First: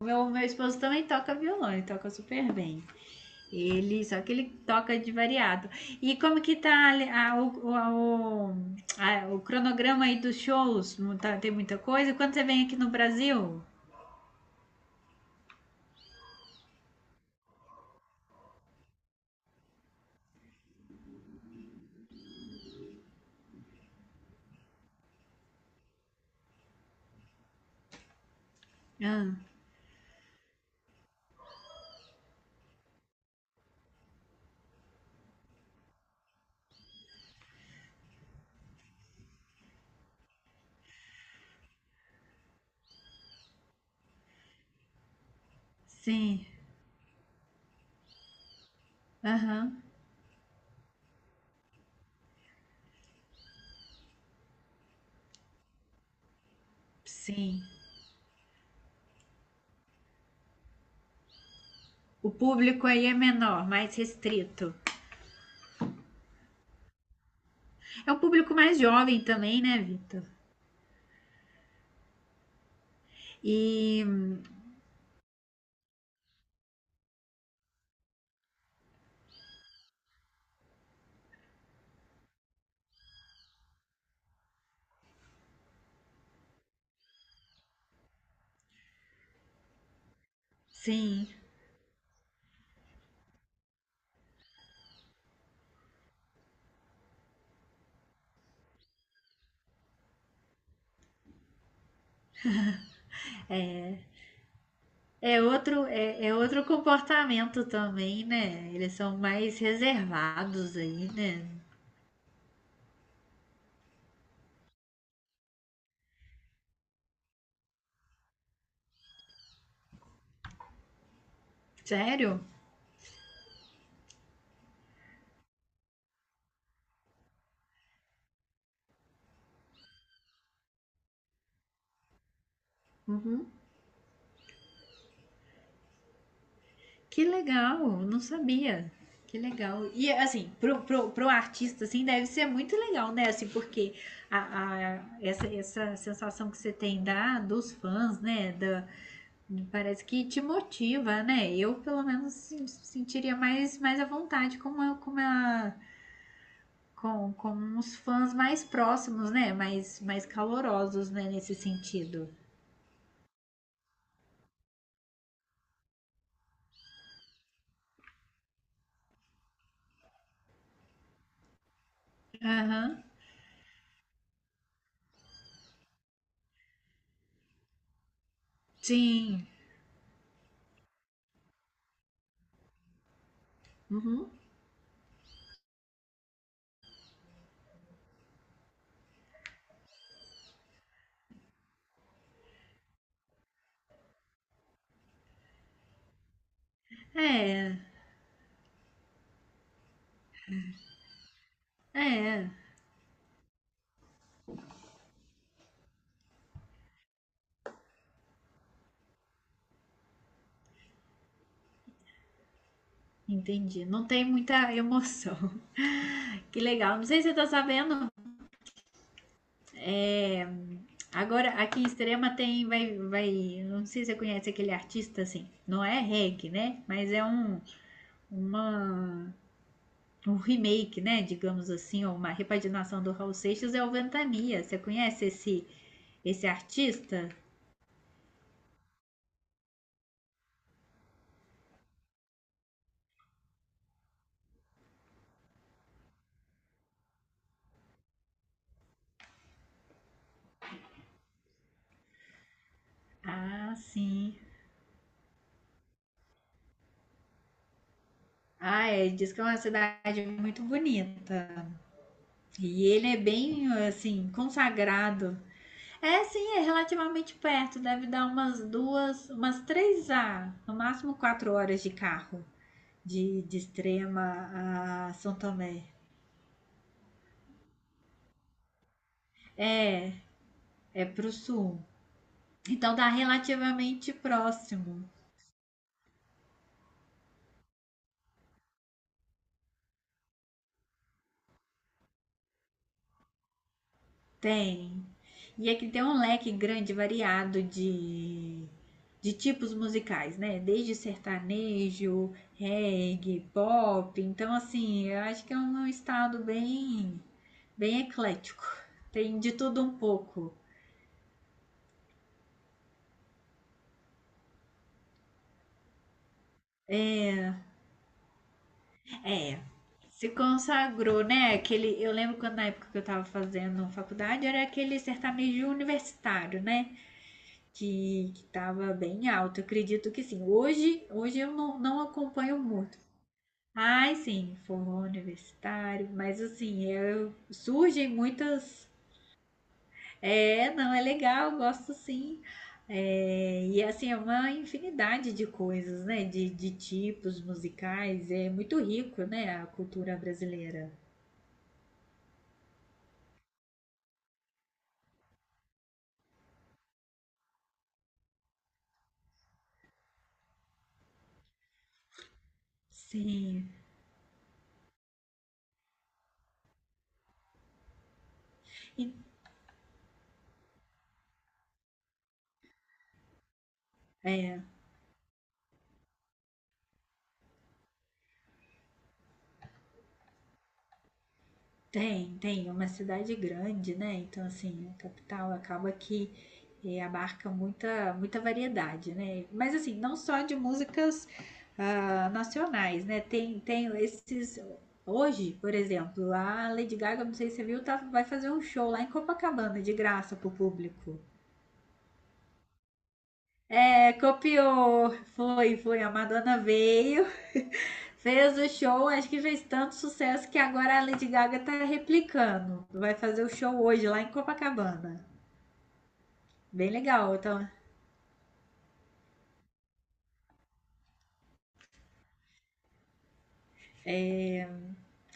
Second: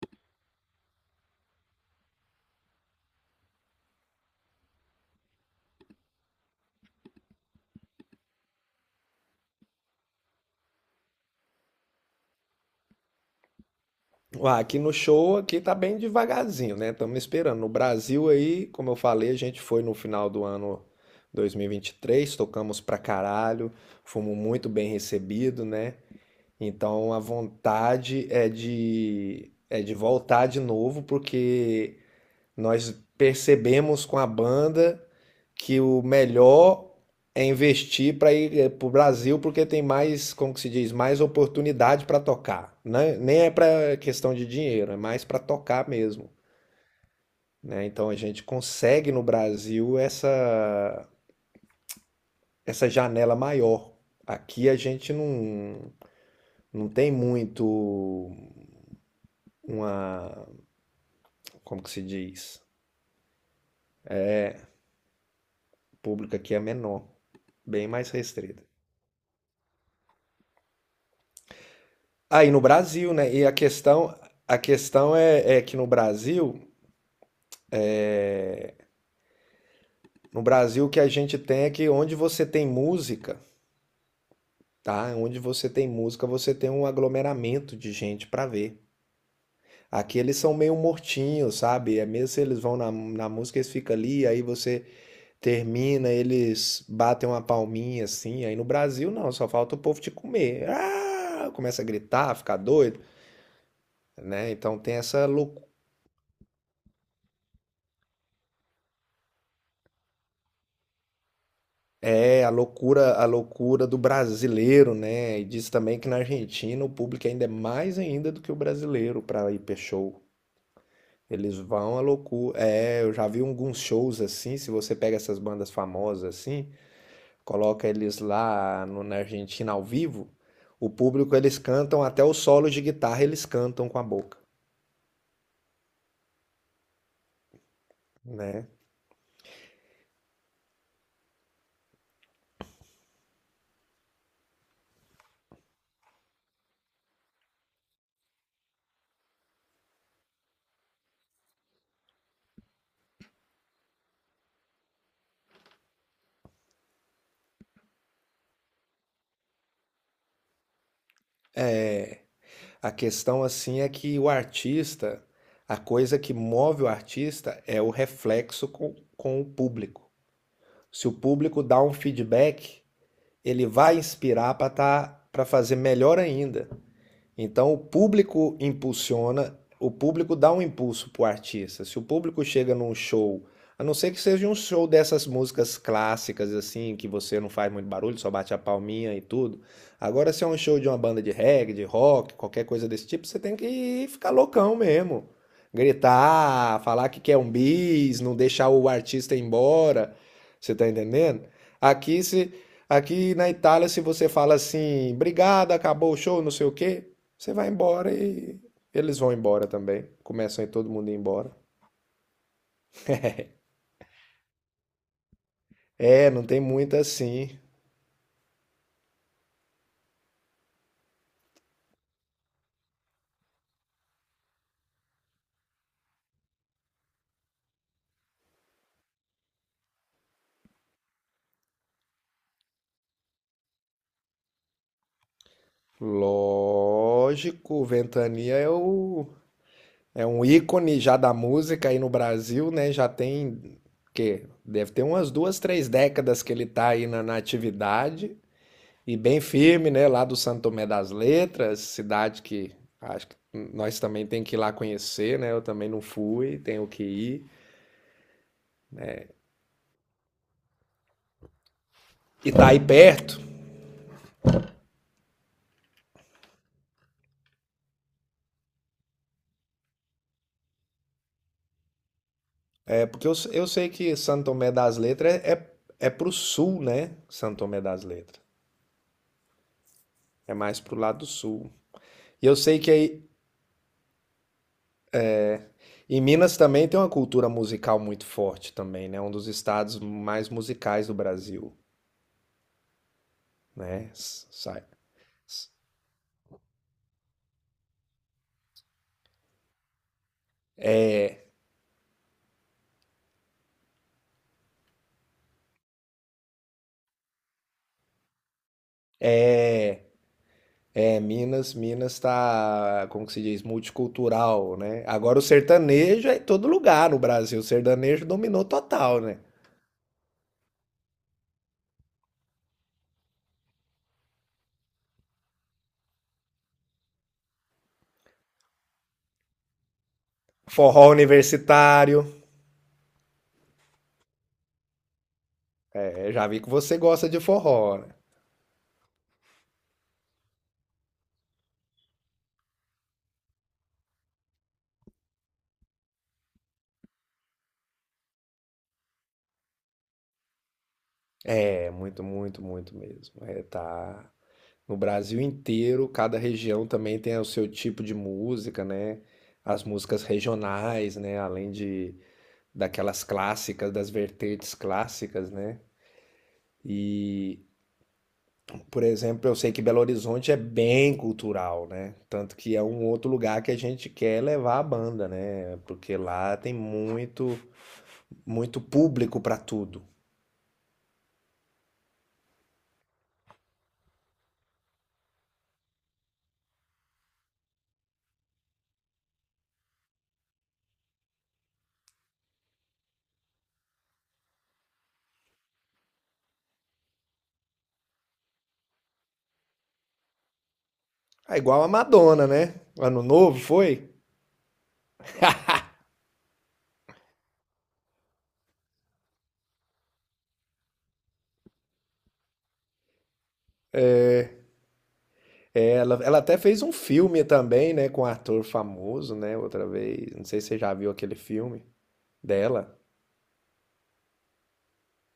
Meu esposo também toca violão, ele toca super bem. Ele, só que ele toca de variado. E como que tá o cronograma aí dos shows? Não tá- Tem muita coisa? Quando você vem aqui no Brasil? Ah, aqui no show aqui tá bem devagarzinho, né? Estamos esperando. No Brasil aí, como eu falei, a gente foi no final do ano 2023, tocamos pra caralho, fomos muito bem recebidos, né? Então a vontade é Ah, de voltar de novo, porque nós percebemos com a banda que o melhor é investir para ir para o Brasil, porque tem mais, como que se diz, mais oportunidade para tocar, né? Nem é para questão de dinheiro, é mais para tocar mesmo, sim, né? Então a gente consegue no aham, Brasil essa janela maior. Aqui a gente não tem sim. muito uma, como que se O diz, público aí é menor, mais restrito. o público aqui é menor, bem mais É um público restrita. mais jovem também, né, Vitor? Aí no Brasil, né? E a E, questão é que no Brasil, o que a gente tem é que onde você tem música, tá? Onde você tem música, você tem um aglomeramento de gente para ver. Aqui eles são meio sim, mortinhos, sabe? É mesmo se eles vão na música, eles ficam ali, aí você termina, eles batem uma palminha assim. Aí no Brasil, não, só falta o povo te comer. Ah! Começa a gritar, ficar doido, é, né? Então tem essa É loucura. outro, é outro comportamento também, né? Eles são mais reservados aí, né? É a loucura do brasileiro, né? E diz também que na Argentina o público ainda é mais ainda do que o brasileiro para ir para show. Eles vão à Sério? loucura. É, eu já vi alguns shows assim, se você pega essas bandas famosas assim, coloca eles lá na Argentina ao vivo, o público eles cantam até o solo de guitarra, eles Uhum. cantam com a boca, Que legal, não né? sabia. Que legal. E assim, pro artista, assim, deve ser muito legal, né? Assim, porque essa sensação que você tem da, dos fãs, né? Da, parece que te motiva, né? Eu, pelo menos, sentiria mais à vontade com uma, com uma com uns fãs mais próximos, né? Mais calorosos, né? Nesse sentido. A questão assim é que o artista, a coisa que move o artista é o reflexo com o público. Se o público dá um feedback, Aham. ele vai inspirar para fazer melhor ainda. Então o público Sim. impulsiona, o público dá um impulso para o artista. Se o público chega num show, a não ser que Uhum. seja um show dessas músicas clássicas assim, que você não faz muito barulho, só bate a palminha e tudo. Agora se é um show de uma banda de reggae, de rock, qualquer coisa desse tipo, você tem que ficar loucão mesmo. Gritar, falar que quer um É, bis, não deixar o artista ir embora. Você tá entendendo? Aqui é. se Aqui na Itália, se você fala assim, obrigado, acabou o show, não sei o quê, você vai embora e eles vão embora também. Começam aí todo mundo ir embora. Entendi. Não tem muita emoção. É, não tem Que legal. muita Não sei se você tá assim. sabendo. É... Agora, aqui em Extrema tem, vai, não sei se você conhece aquele artista assim, não é reggae, né? Mas é uma, um remake, né, digamos assim, ou uma repaginação do Raul Seixas é o Ventania. Você conhece esse artista? Lógico, Ventania é o é um ícone já da música aí no Brasil, né? Já tem que deve ter umas duas, três décadas que ele tá aí na atividade e bem firme, né? Lá do Santo Tomé das Letras, cidade que acho que Ah, nós também sim. tem que ir lá conhecer, né? Eu também não fui, tenho que ir. Ah, é, diz que é uma cidade muito bonita. E tá aí E ele é perto, bem, assim, consagrado. É, sim, é relativamente perto. Deve dar umas duas, umas três a, no máximo quatro horas de carro. porque eu, De eu sei que Santo Extrema Tomé das a Letras São é, é, Tomé. é pro sul, né? Santo Tomé das Letras. É, É mais pro é lado pro sul. sul. E eu sei que Então dá aí, relativamente próximo. em Minas também tem uma cultura musical muito forte também, né? Um dos estados mais musicais do Brasil, né? Sai. Tem. E aqui tem um leque grande, variado de tipos musicais, né? Desde sertanejo, reggae, pop. Então, assim, eu acho que é um estado bem eclético. Tem de tudo um pouco. É, Minas, Minas tá, como que se diz, multicultural, né? Agora o sertanejo é em todo lugar no É, Brasil. O sertanejo dominou total, né? é. Se consagrou, né? Aquele, eu lembro quando na época que eu tava fazendo faculdade era aquele sertanejo universitário, né? Que estava bem alto. Eu acredito que sim. Forró Hoje eu não universitário. acompanho muito. Ai, sim, forró universitário, É, mas já vi que assim, você gosta eu, de forró, surgem né? muitas. É, não, é legal, gosto sim. É, e assim, é uma infinidade de coisas, né? De tipos musicais. É muito rico, né? A cultura brasileira. É, muito, muito, muito mesmo. É, tá no Brasil inteiro, cada região também tem o seu tipo de música, né? As músicas regionais, né? Além de daquelas Sim. clássicas, das vertentes clássicas, né? E, por E- exemplo, eu sei que Belo Horizonte é bem cultural, né? Tanto que é um outro lugar que a gente quer é, levar a banda, né? Porque lá tem muito, muito público para tudo. Tem. É uma cidade grande, né, então, assim, a capital acaba que, eh, abarca muita muita variedade, né. Mas, assim, não só de músicas, hã, nacionais, né, tem esses hoje, por exemplo, a Lady Gaga, não sei se você viu, tá vai fazer um show lá em Copacabana de graça para o público. É igual a Madonna, né? Ano novo foi? É, copiou. Foi. A Madonna veio, fez o show. Acho que fez tanto sucesso que agora a Lady Gaga tá replicando. Vai fazer o show hoje lá em Copacabana. Ela até fez um Bem legal. filme Então, também, né, com um ator famoso, né, outra vez. Não sei se você já viu aquele filme dela. é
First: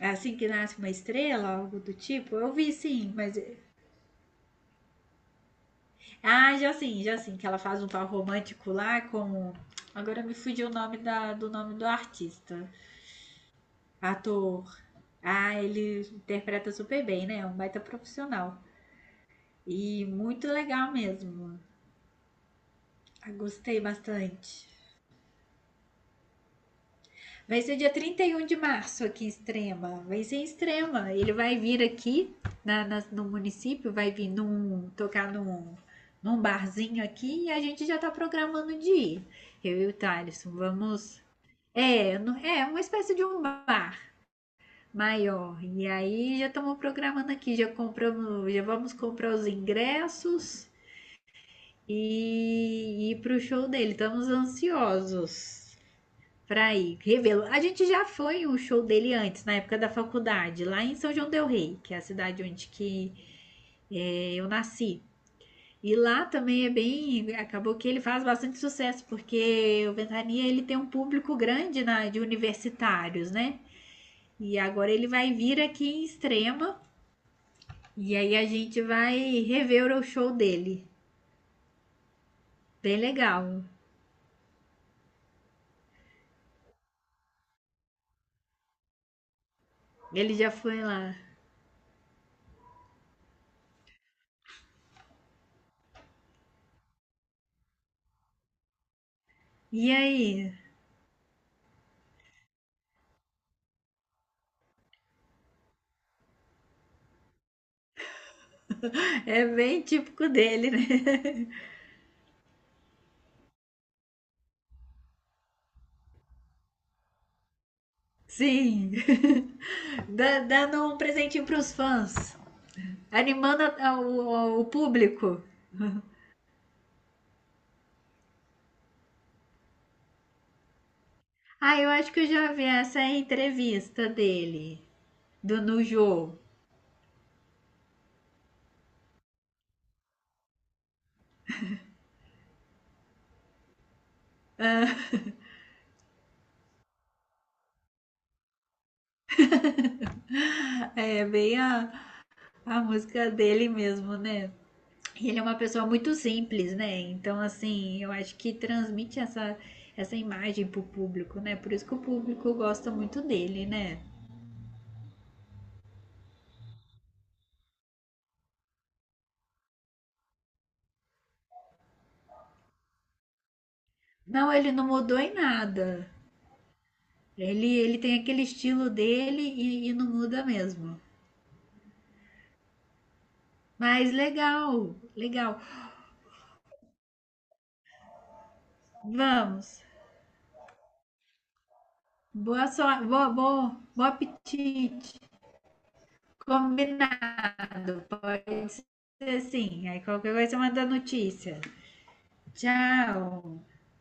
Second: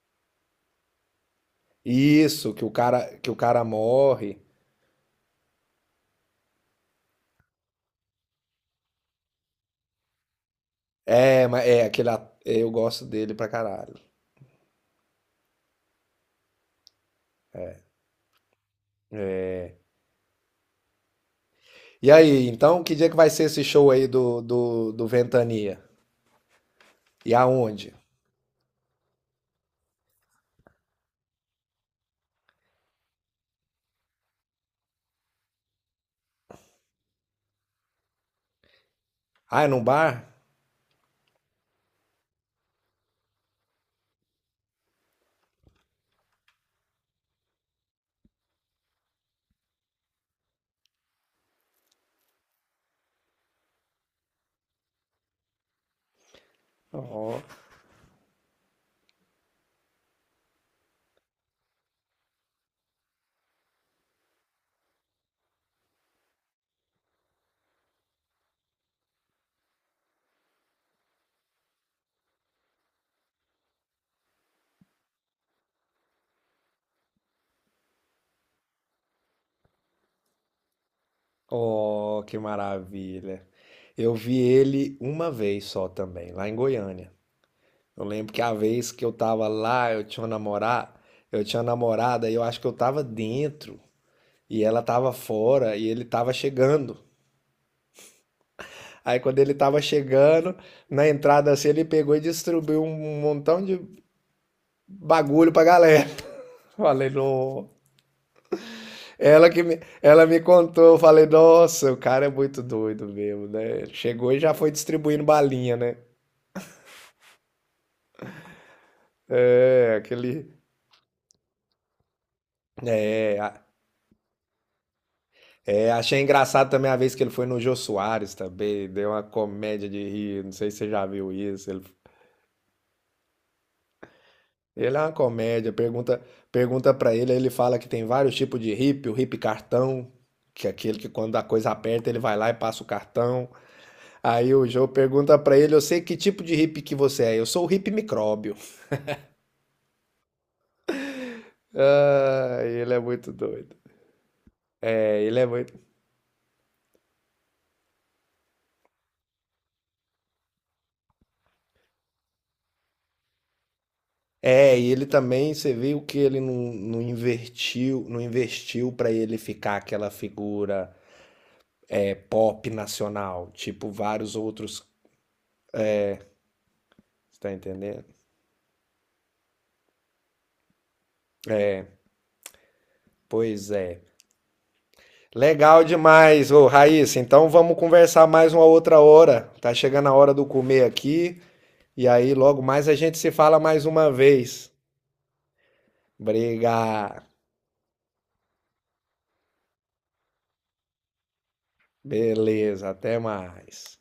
é assim que nasce uma estrela, algo do tipo. Eu Isso, que o vi sim, cara, que o mas. cara morre. Já sim. Que ela faz um par romântico lá com. Agora me fugiu o nome da, É, do mas nome é do aquele artista. eu gosto dele pra caralho. Ator. Ah, ele interpreta super bem, né? É um baita profissional. E muito legal mesmo. E aí, então, que dia que vai Eu ser esse gostei show aí do bastante. do, do Ventania? E Vai ser dia aonde? 31 de março aqui em Extrema. Vai ser em Extrema. Ele vai vir aqui no município, vai vir num, tocar num, num barzinho aqui e a gente já tá programando de ir. Ah, é Eu num e o bar? Thaleson, vamos. É, é uma espécie de um bar maior. E aí já estamos programando aqui, já compramos, já vamos comprar os ingressos e ir pro show dele. Estamos ansiosos para ir Ó, revê-lo. A gente já foi um show dele antes, na época da faculdade, lá em São João del Rei, que é a cidade onde que é, eu nasci. E lá também é bem, acabou que ele faz bastante sucesso, porque o Ventania ele tem um público grande na, de universitários, né? E agora ele vai vir aqui em Extrema e aí a gente vai rever o show dele. ó, que Bem maravilha. legal. Eu vi ele uma vez só também, lá em Goiânia. Eu lembro que a vez que eu tava lá, eu tinha uma Ele já foi namorada, lá. eu tinha uma namorada e eu acho que eu tava dentro e ela tava fora e ele tava chegando. Aí quando ele tava E aí, chegando, na entrada assim, ele pegou e distribuiu um montão de bagulho pra galera. Falei, não. é Ela que me, bem ela típico me dele, contou, eu falei, né? nossa, o cara é muito doido mesmo, né? Chegou e já foi distribuindo balinha, né? Sim. É, Dá- aquele. dando um presentinho pros fãs. É. Animando o público. É, achei engraçado também a vez que ele foi no Jô Soares também, deu uma comédia de rir, não sei se você já viu isso. Ah, Ele, eu acho que eu já vi essa entrevista dele. ele é uma Do comédia, pergunta Nujo. pergunta para ele, aí ele fala que tem vários tipos de hippie, o hippie cartão, que é aquele que quando a coisa aperta ele vai lá e passa o cartão. Aí o Jô pergunta pra ele, eu sei que tipo de hippie que você é, eu sou o hippie micróbio. Ah, é bem Ah, a ele é música muito dele doido. mesmo, né? É, E ele ele é é uma muito pessoa muito simples, né? Então, assim, eu acho que transmite essa, essa imagem pro público, né? Por isso que o público gosta muito dele, né? É, e ele também, você viu que ele não invertiu, não investiu para ele ficar aquela figura é, pop nacional, tipo vários Não, ele outros, não mudou em nada. tá Ele entendendo? tem aquele estilo dele e não muda mesmo. Pois é. Mas legal, legal. Legal demais, ô Raíssa. Então vamos conversar mais uma outra hora. Tá Vamos. chegando a hora do comer aqui, e aí logo Boa mais a sorte, gente se fala boa, mais bom uma vez. apetite. Briga. Combinado. Pode ser sim. Aí qualquer coisa manda notícia. Beleza, até Tchau. mais.